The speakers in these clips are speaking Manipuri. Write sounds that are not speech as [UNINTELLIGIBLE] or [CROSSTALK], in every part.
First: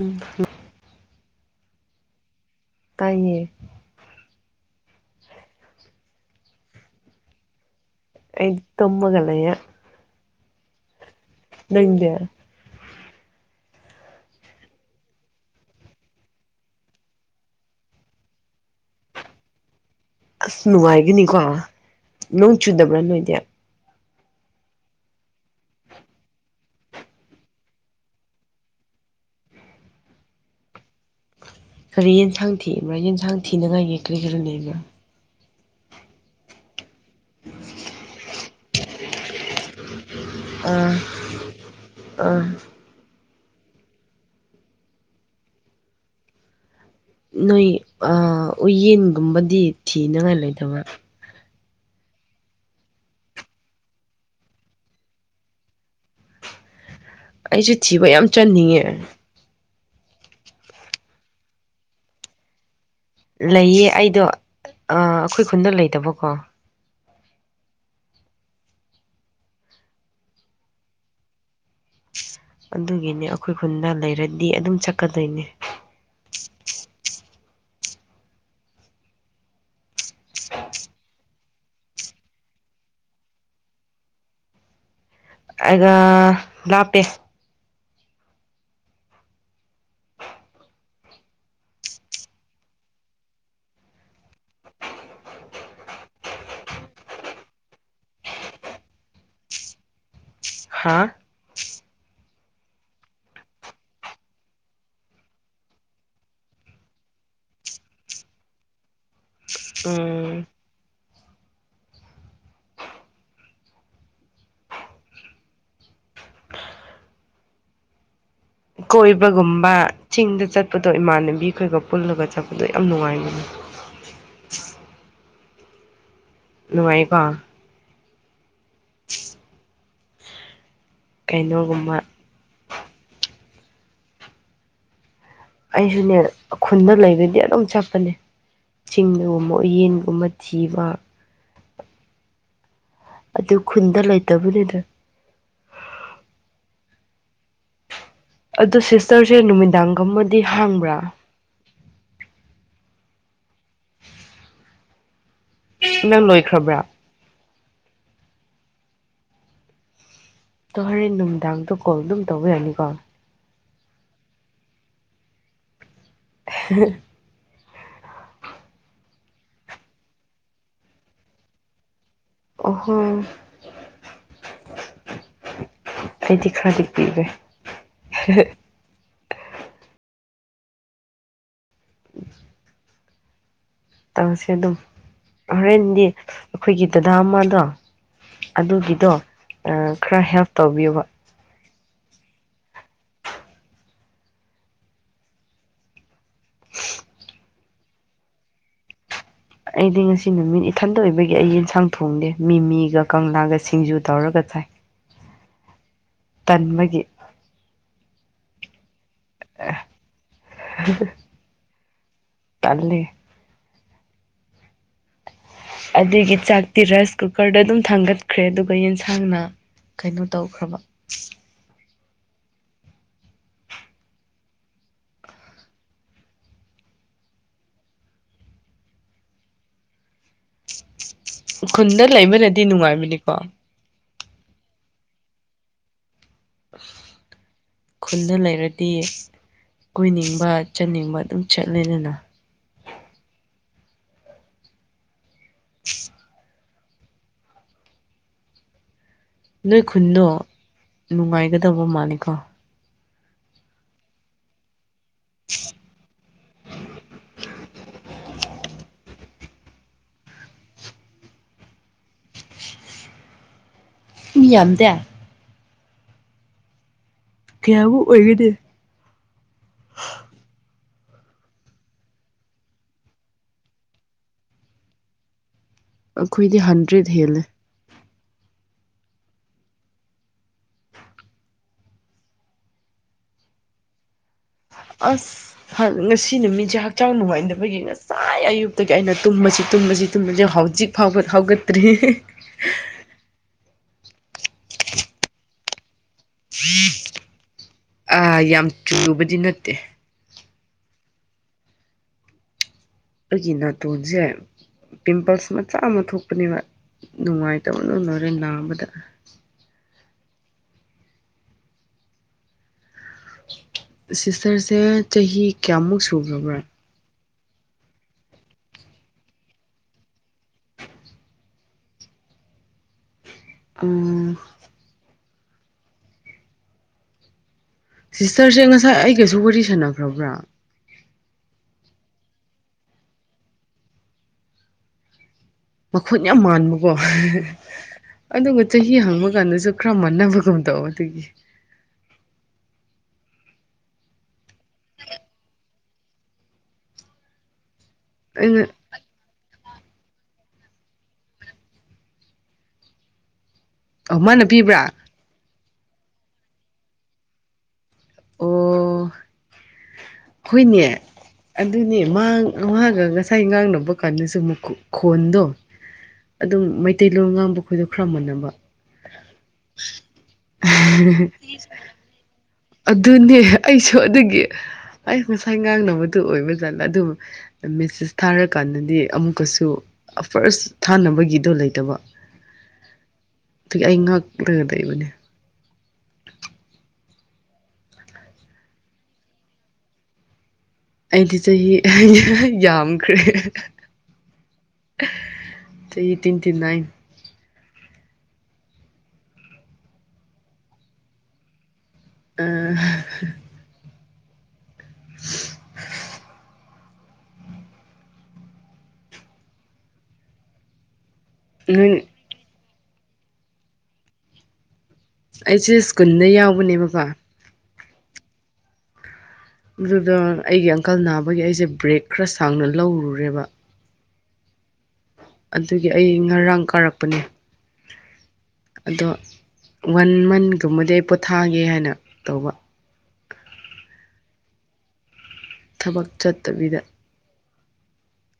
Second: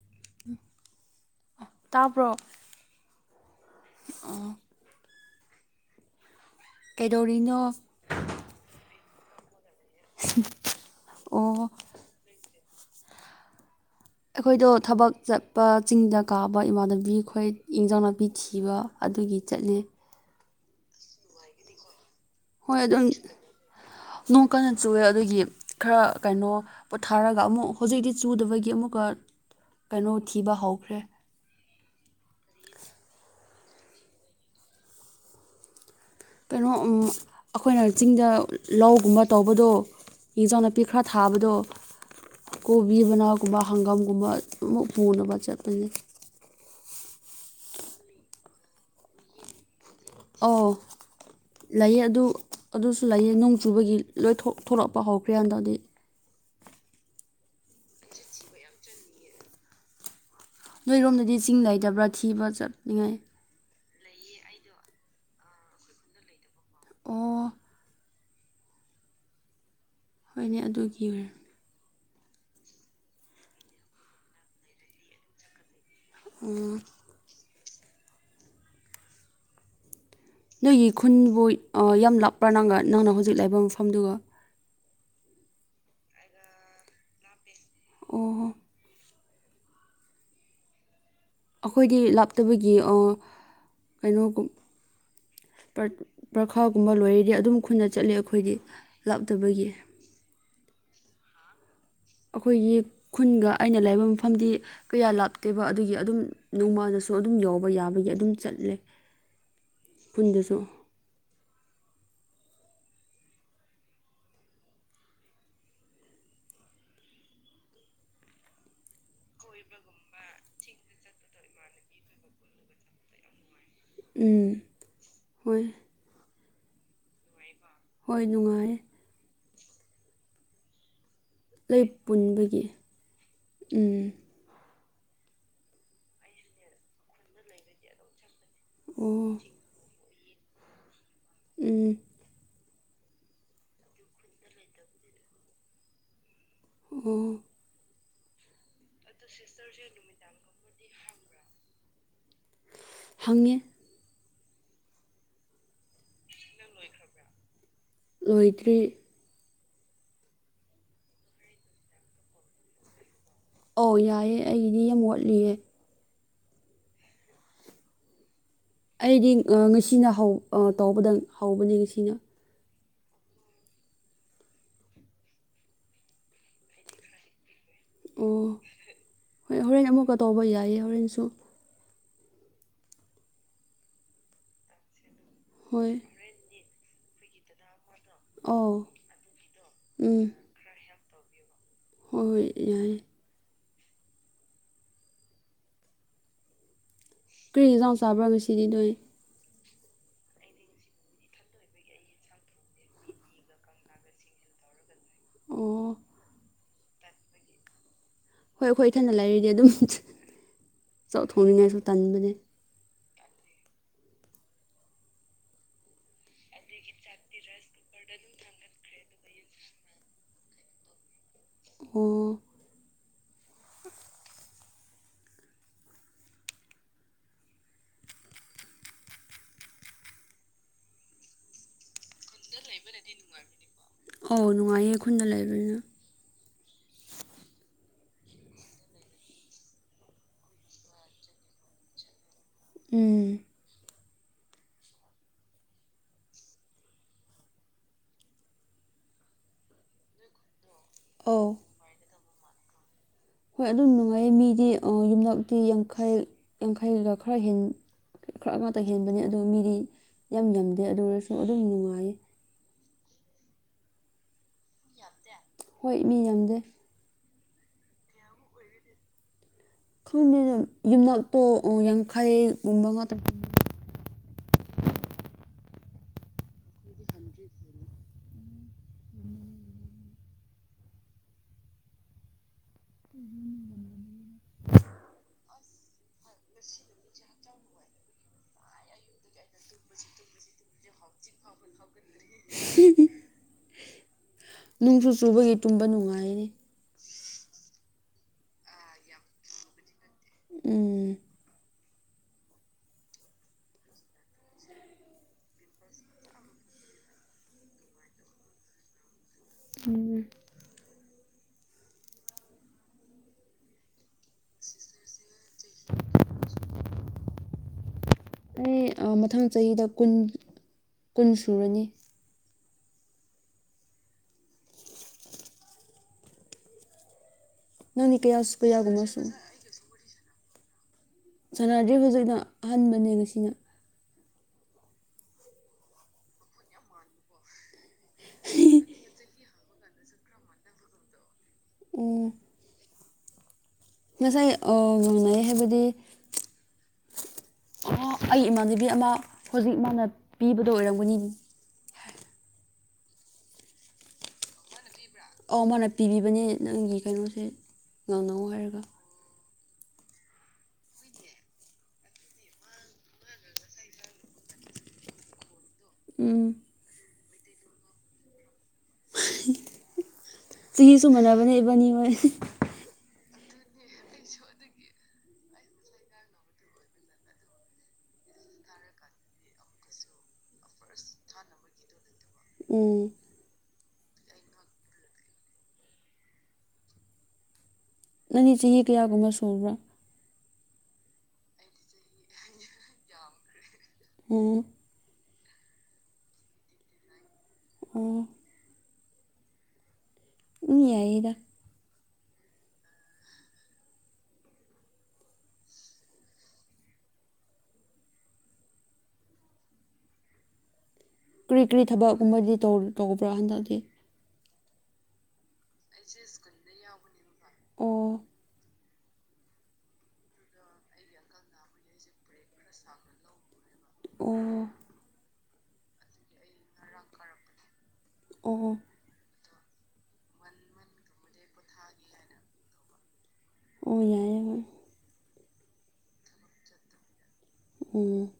ꯎꯝ ꯇꯥꯕ꯭ꯔꯣ ꯇꯥꯏꯌꯦ ꯑꯝ ꯀꯩꯗꯧꯔꯤꯅꯣ ꯑꯩ ꯇꯨꯝꯃꯒ ꯂꯩꯌꯦ [UNINTELLIGIBLE] ꯅꯪꯗꯤ ꯑꯩꯈꯣꯏꯗꯣ ꯊꯕꯛ ꯆꯠꯄ ꯆꯤꯡꯗ ꯀꯥꯕ ꯏꯃꯥꯟꯅꯕꯤ ꯈꯣꯏ ꯏꯟꯖꯥꯡ ꯅꯥꯄꯤ ꯊꯤꯕ ꯑꯗꯨꯒꯤ ꯆꯠꯂꯤ ꯑꯁ ꯅꯨꯡꯉꯥꯏꯒꯅꯤꯀꯣ ꯅꯣꯡ ꯍꯣꯏ ꯆꯨꯗꯕ꯭ꯔꯥ ꯑꯗꯨꯝ ꯅꯣꯏꯗꯤ ꯅꯣꯡ ꯀꯟꯅ ꯆꯨꯑꯦ ꯑꯗꯨꯒꯤ ꯈꯔ ꯀꯩꯅꯣ ꯄꯣꯊꯥꯔꯒ ꯑꯃꯨꯛ ꯍꯧꯖꯤꯛꯇꯤ ꯆꯨꯗꯕꯒꯤ ꯑꯃꯨꯛꯀ ꯀꯩꯅꯣ ꯊꯤꯕ ꯍꯧꯈ꯭ꯔꯦ ꯀꯔꯤ ꯌꯦꯟꯁꯥꯡ ꯊꯤꯕ꯭ꯔꯥ ꯌꯦꯟꯁꯥꯡ ꯊꯤꯅꯉꯥꯏꯒꯤ ꯀꯔꯤ ꯀꯔꯤꯅꯦꯕ ꯀꯩꯅꯣ ꯎꯝ ꯑꯩꯈꯣꯏꯅ ꯆꯤꯡꯗ ꯂꯧꯒꯨꯝꯕ ꯇꯧꯕꯗꯣ ꯌꯦꯟꯖꯥꯡ ꯅꯥꯄꯤ ꯑꯥ ꯈꯔ ꯊꯥꯕꯗꯣ ꯑꯥ ꯀꯣ ꯕꯤꯕꯅꯥꯒꯨꯝꯕ ꯍꯪꯒꯥꯝꯒꯨꯝꯕ ꯑꯃꯨ ꯄꯨꯅꯕ ꯆꯠꯄꯅꯤ ꯅꯣꯏ ꯑꯥ ꯎꯌꯦꯟꯒꯨꯝꯕꯗꯤ ꯊꯤꯅꯉꯥꯏ ꯑꯧ ꯂꯩꯇꯕ ꯂꯩꯌꯦ ꯑꯗꯨ ꯑꯗꯨꯁꯨ ꯂꯩꯌꯦ ꯅꯣꯡ ꯆꯨꯕꯒꯤ ꯂꯣꯏ ꯊꯣꯛ ꯊꯣꯂꯛꯄ ꯍꯧꯈ꯭ꯔꯦ ꯍꯥꯟꯗꯛꯗꯤ ꯑꯩꯁꯨ ꯊꯤꯕ ꯌꯥꯝ ꯆꯠꯅꯤꯡꯉꯦ ꯅꯣꯏꯔꯣꯝꯗꯗꯤ ꯆꯤꯡ ꯂꯩꯇꯕ꯭ꯔꯥ ꯊꯤꯕ ꯆꯠꯅꯤꯡꯉꯥꯏ ꯂꯩꯌꯦ ꯑꯩꯗꯣ ꯑꯥ ꯑꯩꯈꯣꯏ ꯈꯨꯟꯗ ꯂꯩꯇꯕꯀꯣ ꯑꯣ ꯍꯣꯏꯅꯦ ꯑꯗꯨꯒꯤ ꯑꯣꯏꯔ ꯑꯗꯨꯒꯤꯅꯤ ꯑꯩꯈꯣꯏ ꯈꯨꯟꯗ ꯂꯩꯔꯗꯤ ꯑꯗꯨꯝ ꯆꯠꯀꯗꯣꯏꯅꯤ ꯎꯝ ꯅꯣꯏꯒꯤ ꯈꯨꯟꯕꯨ ꯑꯥ ꯌꯥꯝ ꯂꯥꯞꯄ꯭ꯔꯥ ꯅꯪꯒ ꯅꯪꯅ ꯍꯧꯖꯤꯛ ꯂꯩꯕ ꯃꯐꯝꯗꯨꯒ ꯑꯩꯒ ꯂꯥꯞꯄꯦ ꯑꯣꯍꯣ ꯑꯩꯈꯣꯏꯒꯤ ꯂꯥꯞꯇꯕꯒꯤ ꯑꯣ ꯀꯩꯅꯣꯒꯨꯝ ꯄꯔ ꯄꯔꯥꯈꯥꯒꯨꯝꯕ ꯂꯣꯏꯔꯗꯤ ꯑꯗꯨꯝ ꯈꯨꯟꯗ ꯆꯠꯂꯦ ꯑꯩꯈꯣꯏꯗꯤ ꯂꯥꯞꯇꯕꯒꯤ ꯍꯥꯥ ꯑꯩꯈꯣꯏꯒꯤ ꯈꯨꯟꯒ ꯑꯩꯅ ꯂꯩꯕ ꯃꯐꯝꯗꯤ ꯀꯌꯥ ꯂꯥꯞꯇꯦꯕ ꯑꯗꯨꯒꯤ ꯑꯗꯨꯝ ꯅꯣꯡꯃꯗꯁꯨ ꯑꯗꯨꯝ ꯌꯧꯕ ꯌꯥꯕꯒꯤ ꯑꯗꯨꯝ ꯆꯠꯂꯦ ꯎꯝ ꯈꯨꯟꯗꯁꯨ ꯀꯣꯏꯕꯒꯨꯝꯕ ꯆꯤꯡꯗ ꯆꯠꯄꯗꯣ ꯏꯃꯥꯟꯅꯕꯤ ꯈꯣꯏꯒ ꯄꯨꯜꯂꯒ ꯆꯠꯄꯗꯣ ꯌꯥꯝ ꯅꯨꯡꯉꯥꯏꯕꯅꯤ ꯎꯝ ꯍꯣꯏ ꯅꯨꯡꯉꯥꯏꯌꯦꯀꯣ ꯍꯣꯏ ꯅꯨꯡꯉꯥꯏꯌꯦ [UNINTELLIGIBLE] ꯂꯩ ꯀꯩꯅꯣꯒꯨꯝꯕ ꯄꯨꯟꯕꯒꯤ ꯎꯝ ꯑꯩꯁꯨꯅꯦ ꯈꯨꯟꯗ ꯂꯩꯕꯗꯤ ꯑꯗꯨꯝ ꯆꯠꯄꯅꯦ ꯑꯣ ꯆꯤꯡꯗꯒꯨꯝꯕ ꯎꯌꯦꯟꯒꯨꯝꯕ ꯊꯤꯕ ꯎꯝ ꯑꯗꯨ ꯈꯨꯟꯗ ꯂꯩꯇꯕꯅꯤꯗ ꯑꯣ ꯑꯗꯨ ꯁꯤꯁꯇꯔꯁꯦ ꯅꯨꯃꯤꯗꯥꯡꯒꯨꯝꯗꯤ ꯍꯥꯡꯕ꯭ꯔꯥ ꯍꯪꯉꯦ ꯅꯪ ꯂꯣꯏꯈ꯭ꯔꯕ꯭ꯔꯥ ꯂꯣꯏꯗ꯭ꯔꯤ ꯗꯣ ꯍꯣꯔꯦꯟ ꯅꯨꯡꯗꯥꯡꯗꯣ ꯀꯣꯜ ꯑꯗꯨꯝ ꯇꯧꯕꯌꯅꯤꯀꯣ ꯑꯧ ꯌꯥꯏꯌꯦ ꯑꯩꯒꯤꯗꯤ ꯌꯥꯝ ꯋꯥꯠꯂꯤꯌꯦ [UNINTELLIGIBLE] ꯑꯩꯗꯤ ꯉꯁꯤꯅ ꯇꯧꯕꯗ ꯍꯧꯕꯅꯤ ꯉꯁꯤꯅ ꯑꯍꯨꯝ ꯑꯩꯗꯤ ꯈꯔꯗ ꯄꯤꯔ ꯑꯣ ꯍꯣꯏ ꯍꯣꯔꯦꯟ ꯑꯃꯨꯛꯀ ꯇꯧꯕ ꯌꯥꯏꯌꯦ ꯍꯣꯔꯦꯟꯁꯨ ꯇꯧꯁꯦ ꯑꯗꯨꯝ ꯍꯣꯏ ꯍꯣꯔꯦꯟꯗꯤ ꯑꯩꯈꯣꯏꯒꯤ ꯗꯗꯥ ꯑꯃꯗꯣ ꯑꯧ ꯑꯗꯨꯒꯤꯗꯣ ꯎꯝ ꯈꯔ ꯍꯦꯜꯞ ꯇꯧꯕꯤꯌꯨꯕ ꯍꯣꯏ ꯍꯣꯏ ꯌꯥꯏ ꯀꯔꯤ ꯌꯦꯖꯥꯎ ꯆꯥꯕ꯭ꯔꯒ ꯁꯤꯗꯤ ꯅꯣꯏ ꯑꯩꯗꯤ ꯉꯁꯤ ꯅꯨꯃꯤꯠ ꯏꯊꯟꯗ ꯑꯣꯏꯕꯒꯤ ꯑꯩ ꯌꯦꯟꯁꯥꯡ ꯊꯣꯡꯗꯦ ꯃꯤꯃꯤꯒ ꯀꯪꯂꯥꯒ ꯁꯤꯡꯖꯨ ꯇꯧꯔꯒ ꯆꯥꯏ ꯑꯣ ꯇꯟꯕꯒꯤ ꯍꯣꯏ ꯑꯩꯈꯣꯏ ꯏꯊꯅ ꯂꯩꯔꯤꯗꯤ ꯑꯗꯨꯝ ꯆꯥꯛ ꯊꯣꯡꯅꯤꯡꯉꯥꯏꯁꯨ ꯇꯟꯕꯅꯦ ꯇꯟꯂꯦ ꯑꯗꯨꯒꯤ ꯆꯥꯛꯇꯤ ꯔꯥꯏꯁ ꯀꯨꯀꯔꯗ ꯑꯗꯨꯝ ꯊꯥꯡꯒꯠꯈ꯭ꯔꯦ ꯑꯗꯨꯒ ꯌꯦꯟꯁꯥꯡꯅ ꯀꯩꯅꯣ ꯇꯧꯈ꯭ꯔꯕ ꯑꯣ ꯈꯨꯟꯗ ꯂꯩꯕꯅꯗꯤ ꯅꯨꯡꯉꯥꯏꯕꯅꯤꯀꯣ ꯑꯧ ꯅꯨꯡꯉꯥꯏꯌꯦ ꯈꯨꯟꯗ ꯂꯩꯕꯅꯤꯅ [INAUDIBLE] ꯈꯨꯟꯗ ꯂꯩꯔꯗꯤ ꯀꯣꯏꯅꯤꯡꯕ ꯆꯠꯅꯤꯡꯕ ꯑꯗꯨꯝ ꯆꯠꯂꯦꯗꯅ ꯎꯝ [INAUDIBLE] ꯈꯨꯟꯗꯣ ꯑꯧ ꯅꯨꯡꯉꯥꯏꯒꯗꯕ ꯃꯥꯜꯂꯤꯀꯣ ꯍꯣꯏ ꯑꯗꯨꯝ ꯅꯨꯡꯉꯥꯏꯌꯦ ꯃꯤꯗꯤ ꯌꯨꯝꯂꯛꯇꯤ ꯌꯥꯡꯈꯩ ꯌꯥꯡꯈꯩꯒ ꯈꯔ ꯍꯦꯟ ꯈꯔ ꯉꯥꯛꯇ ꯍꯦꯟꯕꯅꯤ ꯑꯗꯨ ꯃꯤꯗꯤ ꯌꯥꯝ ꯌꯥꯝꯗꯦ ꯑꯗꯨ ꯑꯣꯏꯔꯁꯨ ꯑꯗꯨꯝ ꯅꯨꯡꯉꯥꯏ ꯃꯤ ꯌꯥꯝꯗꯦ ꯍꯣꯏ ꯃꯤ ꯌꯥꯝꯗꯦ ꯀꯌꯥꯕꯨ ꯑꯣꯏꯒꯅꯤ ꯈꯪꯗꯦꯅ ꯌꯨꯝꯅꯥꯛꯇꯣ ꯌꯥꯡꯈꯩꯒꯨꯝꯕ ꯉꯥꯛꯇ ꯑꯩꯈꯣꯏꯗꯤ ꯍꯟꯗ꯭ꯔꯦꯗ ꯍꯦꯜꯂꯦ ꯑꯁ ꯉꯁꯤ ꯅꯨꯃꯤꯠꯁꯦ ꯍꯛꯆꯥꯡ ꯅꯨꯡꯉꯥꯏꯕꯒꯤ ꯉꯁꯥꯏ ꯑꯌꯨꯛꯇꯒꯤ ꯑꯩꯅ ꯇꯨꯝꯕꯁꯤ ꯇꯨꯝꯕꯁꯤ ꯇꯨꯝꯕꯁꯤ ꯍꯧꯖꯤꯛ ꯐꯥꯎꯕ ꯐꯥꯎꯒꯠꯇ꯭ꯔꯤ ꯎ [UNINTELLIGIBLE] ꯅꯣꯡꯁꯨ ꯆꯨꯕꯒꯤ ꯇꯨꯝꯕ ꯅꯨꯡꯉꯥꯏꯅꯦ ꯑꯥ ꯌꯥꯝ ꯆꯨꯕꯗꯤ ꯅꯠꯇꯦ ꯎꯝ ꯑꯩꯒꯤ ꯅꯥꯇꯣꯟꯁꯦ ꯄꯤꯝꯄꯜꯁ ꯃꯆꯥ ꯑꯃ ꯊꯣꯛꯄꯅꯦꯕ ꯅꯨꯡꯉꯥꯏꯇꯕꯅ ꯂꯔꯦ ꯅꯥꯕꯗ ꯎꯝ ꯁꯤꯁꯇꯔꯁꯦ ꯆꯍꯤ ꯀꯌꯥꯃꯨꯛ ꯁꯨꯈ꯭ꯔꯕ꯭ꯔꯥ ꯑꯩ ꯃꯊꯪ ꯆꯍꯤꯗ ꯀꯨꯟ ꯀꯨꯟ ꯁꯨꯔꯅꯤ ꯎꯝ ꯅꯪꯗꯤ ꯀꯌꯥ ꯁꯤꯁꯇꯔꯁꯦ ꯉꯁꯥꯏ ꯀꯌꯥꯒꯨꯝꯕ ꯁꯨ ꯑꯩꯒꯥꯁꯨ ꯋꯥꯔꯤ ꯁꯥꯟꯅꯈ꯭ꯔꯕ꯭ꯔꯥ ꯁꯥꯟꯅꯗ꯭꯭ꯔꯤ ꯍꯨꯖꯤꯛꯅꯥ ꯑꯍꯟꯕꯅꯦ ꯉꯁꯤꯅ ꯃꯈꯣꯟ ꯌꯥꯝ ꯃꯥꯟꯕꯀꯣ ꯑꯗꯨꯒ ꯆꯍꯤ ꯍꯪꯕꯥ ꯀꯥꯟꯗꯁꯨ ꯈꯔ ꯃꯥꯟꯅꯕꯒꯨꯝ ꯇꯧ ꯑꯗꯨꯒꯤ ꯎꯝ ꯉꯁꯥꯏ ꯑꯥ ꯃꯥꯟꯅꯩ ꯍꯥꯏꯕꯗꯤ ꯑꯩ ꯑꯩꯅ ꯏꯃꯥꯟꯅꯕꯤ ꯑꯃꯥ ꯍꯧꯖꯤꯛ ꯃꯥꯅ ꯄꯤꯕꯗꯣ ꯑꯣꯏꯔꯝꯒꯅꯤ ꯑꯧ ꯃꯥꯅ ꯄꯤꯕ꯭ꯔꯥ ꯑꯧ ꯃꯥꯅ ꯄꯤꯕꯤꯕꯅꯦ ꯅꯪꯒꯤ ꯀꯩꯅꯣꯁꯦ ꯉꯥꯡꯅꯧ ꯍꯥꯏꯔꯒ ꯑꯣ ꯍꯣꯏꯅꯦ ꯑꯗꯨꯅꯦ ꯃꯥ ꯃꯥꯒꯥ ꯉꯁꯥꯏ ꯉꯥꯡꯅꯕ ꯀꯥꯟꯗꯁꯨ ꯈꯣꯟꯗꯣ ꯎꯝ ꯑꯗꯨꯝ ꯃꯩꯇꯩꯂꯣꯟ ꯉꯥꯡꯕ ꯈꯣꯏꯗꯣ ꯈꯔꯥ ꯃꯥꯟꯅꯕ ꯆꯍꯤꯁꯨ ꯃꯥꯟꯅꯕꯅꯦ ꯏꯕꯅꯤ ꯍꯣꯏ ꯑꯗꯨꯅꯦ ꯑꯩꯁꯨ ꯑꯗꯨꯒꯤ ꯑꯩ ꯉꯁꯥꯏ ꯉꯥꯡꯅꯕꯗꯨ ꯑꯣꯏꯕꯖꯥꯠꯂꯥ ꯑꯗꯨꯕꯨ ꯃꯦꯁꯦꯁ ꯊꯥꯔꯀꯥꯟꯗꯗꯤ ꯑꯃꯨꯛꯀꯥꯁꯨ ꯐꯥꯔꯁ ꯊꯥꯅꯕꯒꯤꯗꯣ ꯂꯩꯇꯕ ꯎꯝ ꯑꯗꯨꯒꯤ ꯑꯩ ꯉꯛꯂꯥꯒ ꯂꯩꯕꯅꯦ [INAUDIBLE] ꯅꯪꯗꯤ ꯆꯥꯍꯤ ꯀꯌꯥꯒꯨꯝꯕ ꯁꯨꯔꯕ꯭ꯔꯥ ꯑꯩꯗꯤ ꯆꯥꯍꯤ ꯌꯥꯝꯈ꯭ꯔꯦ ꯎꯝ ꯆꯥꯍꯤ ꯇꯨꯋꯦꯟꯇꯤ ꯅꯥꯏꯟ ꯎꯝ ꯎꯝ ꯌꯥꯏꯌꯦ ꯎꯝ [UNINTELLIGIBLE] ꯀꯔꯤ ꯀꯔꯤ ꯅꯣꯏ ꯊꯕꯛꯀꯨꯝꯕꯗꯤ ꯇꯧꯕ꯭ꯔꯥ ꯍꯟꯗꯛꯇꯤ ꯑꯩꯁꯦ ꯁ꯭ꯀꯨꯜꯗꯥ ꯌꯥꯎꯕꯅꯦꯕꯀꯣ ꯑꯣ ꯑꯗꯨꯒ ꯑꯩꯒꯤ ꯑꯪꯀꯜ ꯅꯥꯕꯒꯤ ꯑꯩꯁꯦ ꯕ꯭ꯔꯦꯛ ꯈꯔ ꯁꯥꯡꯅ ꯂꯧꯔꯨꯔꯦꯕ ꯑꯣ ꯑꯗꯨꯒꯤ ꯑꯩ ꯉꯔꯥꯡ ꯀꯥꯔꯛꯄꯅꯦ ꯑꯣ ꯑꯗꯣ ꯋꯥꯟ ꯃꯟꯒꯨꯝꯕꯗꯤ ꯑꯩ ꯄꯣꯊꯥꯒꯦ ꯍꯥꯏꯅ ꯇꯧꯕ ꯑꯣ ꯌꯥꯏ ꯊꯕꯛ ꯆꯠꯇꯥꯕꯤꯗ ꯎꯝ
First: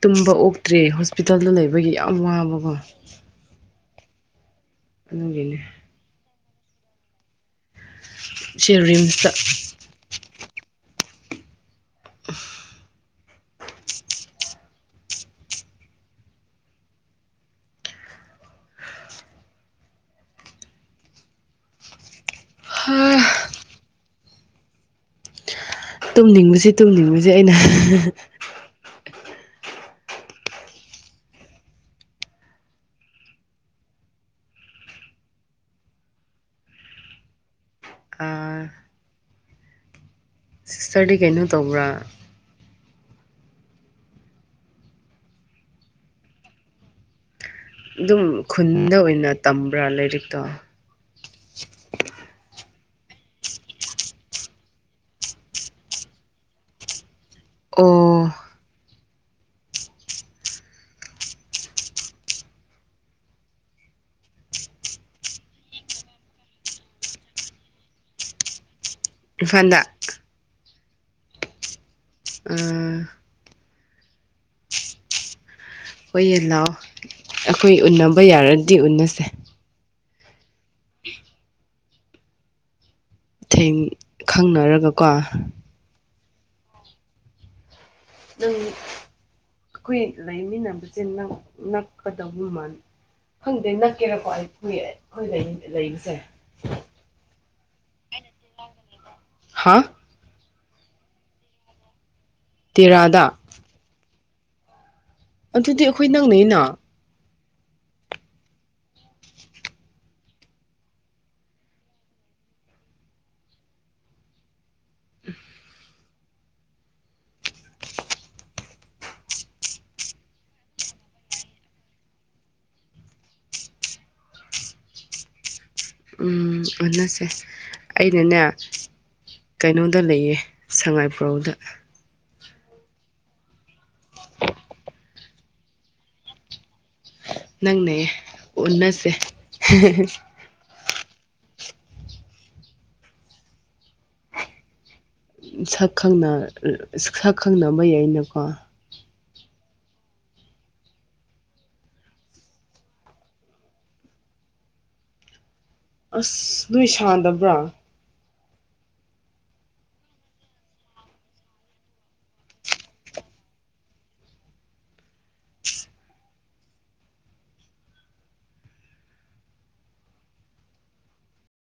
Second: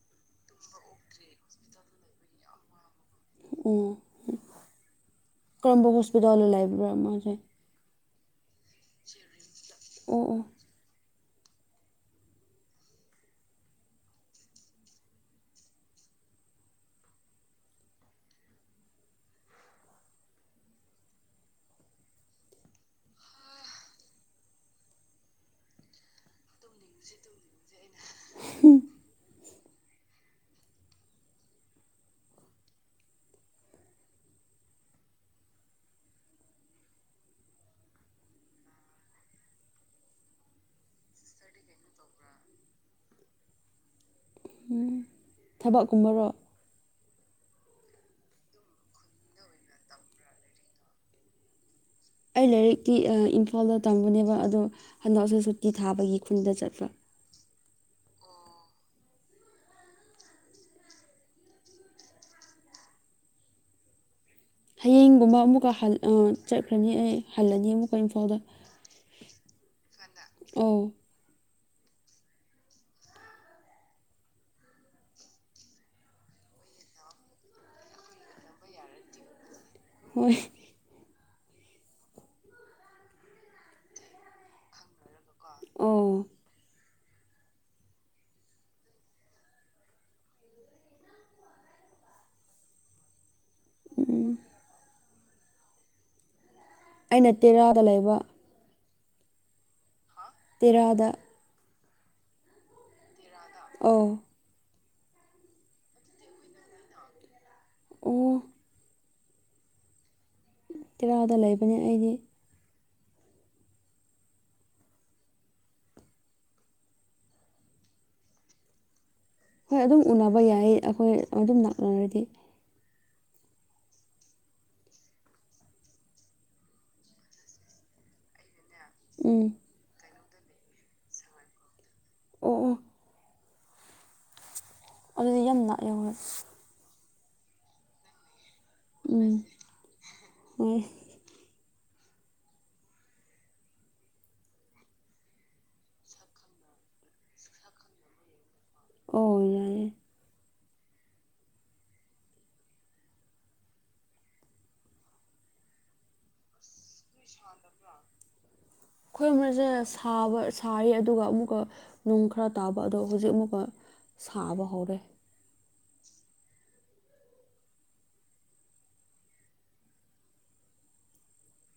ꯇꯨꯝꯕ ꯑꯣꯛꯇ꯭ꯔꯤ ꯍꯣꯁꯄꯤꯇꯥꯜꯗ ꯂꯩꯕꯒꯤ ꯌꯥꯝ ꯋꯥꯕꯀꯣ ꯎꯝ ꯑꯗꯨꯒꯤꯅꯦ ꯀꯔꯝꯕ ꯍꯣꯁꯄꯤꯇꯥꯜꯗ ꯂꯩꯕꯅꯣ ꯃꯥꯗꯤ ꯁꯤ ꯔꯤꯝꯁꯇꯥ ꯑꯣ [UNINTELLIGIBLE] ꯍꯥꯥ ꯇꯨꯝꯅꯤꯡꯕꯁꯤ ꯇꯨꯝꯅꯤꯡꯕꯁꯤ ꯑꯩꯅ ꯍꯨꯝ ꯑꯥ ꯁꯤꯁꯇꯔꯗꯤ ꯀꯩꯅꯣ ꯇꯧꯕ꯭ꯔꯥ ꯊꯕꯛꯀꯨꯝꯕꯔꯣ ꯑꯗꯨꯝ ꯈꯨꯟꯗ ꯑꯣꯏꯅ ꯇꯝꯕ꯭ꯔꯥ ꯂꯥꯏꯔꯤꯛꯇꯣ ꯑꯩ ꯂꯥꯏꯔꯤꯛꯇꯤ ꯏꯝꯐꯥꯜꯗ ꯇꯝꯕꯅꯦꯕ ꯑꯗꯣ ꯍꯟꯗꯛꯁꯦ ꯁꯨꯇꯤ ꯊꯥꯕꯒꯤ ꯈꯨꯟꯗ ꯆꯠꯄ ꯑꫭ ꯍꯌꯦꯡꯒꯨꯝꯕ ꯑꯃꯨꯛꯀ ꯆꯠꯈ꯭ꯔꯅꯤ ꯑꯩ ꯍꯜꯂꯅꯤ ꯑꯃꯨꯛꯀ ꯏꯝꯐꯥꯜꯗ ꯏꯝꯐꯜꯗ ꯑꯣ ꯎꯝ ꯍꯣꯏꯌꯦꯟ ꯂꯥꯎ ꯑꯩꯈꯣꯏ ꯎꯟꯅꯕ ꯌꯥꯔꯗꯤ ꯎꯟꯅꯁꯦ ꯍꯣꯏ [INAUDIBLE] ꯊꯦꯡ ꯈꯪꯅꯔꯒꯀꯣ ꯑꯣ ꯎꯝ ꯑꯩꯈꯣꯏ ꯂꯩꯃꯤꯟꯅꯕꯁꯦ ꯅꯛꯀꯗꯕꯃꯜ ꯈꯪꯗꯦ ꯅꯛꯀꯦꯔꯀꯣ ꯎꯝ ꯑꯩꯨꯏ ꯑꯩꯈꯣꯏ ꯂꯩꯕꯁꯦ ꯑꯩꯅ ꯇꯦꯔꯥꯗ ꯂꯩꯕ ꯍꯥ ꯇꯦꯔꯥꯗ ꯇꯦꯔꯥꯗ ꯑꯣ ꯑꯗꯨꯗꯤ ꯑꯩꯈꯣꯏ ꯅꯪꯅꯩꯌꯦꯅ ꯑꯣ ꯇꯦꯔꯥꯗ ꯂꯩꯕꯅꯦ ꯑꯩꯗꯤ ꯍꯣꯏ ꯑꯗꯨꯝ ꯎꯅꯕ ꯌꯥꯏ ꯑꯩꯈꯣꯏ ꯑꯗꯨꯝ ꯅꯛꯅꯔꯗꯤ ꯎꯝ ꯎꯟꯅꯁꯦ ꯑꯩꯅꯅꯦ ꯎꯝ ꯀꯩꯅꯣꯗ ꯂꯩꯌꯦ ꯁꯉꯥꯏꯄꯨꯔꯧꯗ ꯑꯣ ꯑꯣ ꯑꯗꯨꯗꯤ ꯌꯥꯝ ꯅꯛꯑꯦ ꯍꯣꯏ ꯅꯪꯅꯦꯌꯦ ꯎꯝ ꯑꯣ ꯁꯛꯈꯪꯅ ꯁꯛ ꯈꯪꯅꯕ ꯌꯥꯩꯅꯀꯣ ꯑꯣ ꯌꯥꯏ ꯑꯁ ꯅꯣꯏ ꯁꯥꯟꯗꯕ꯭ꯔꯥ ꯑꯩꯈꯣꯏ ꯃꯁꯦ ꯁꯥꯕ ꯁꯥꯔꯤ ꯑꯗꯨꯒ ꯑꯃꯨꯛꯀ ꯅꯨꯡ ꯈꯔ ꯇꯥꯕ ꯑꯗꯣ ꯍꯧꯖꯤꯛ ꯑꯃꯨꯛꯀ ꯁꯥꯕ ꯍꯧꯔꯦ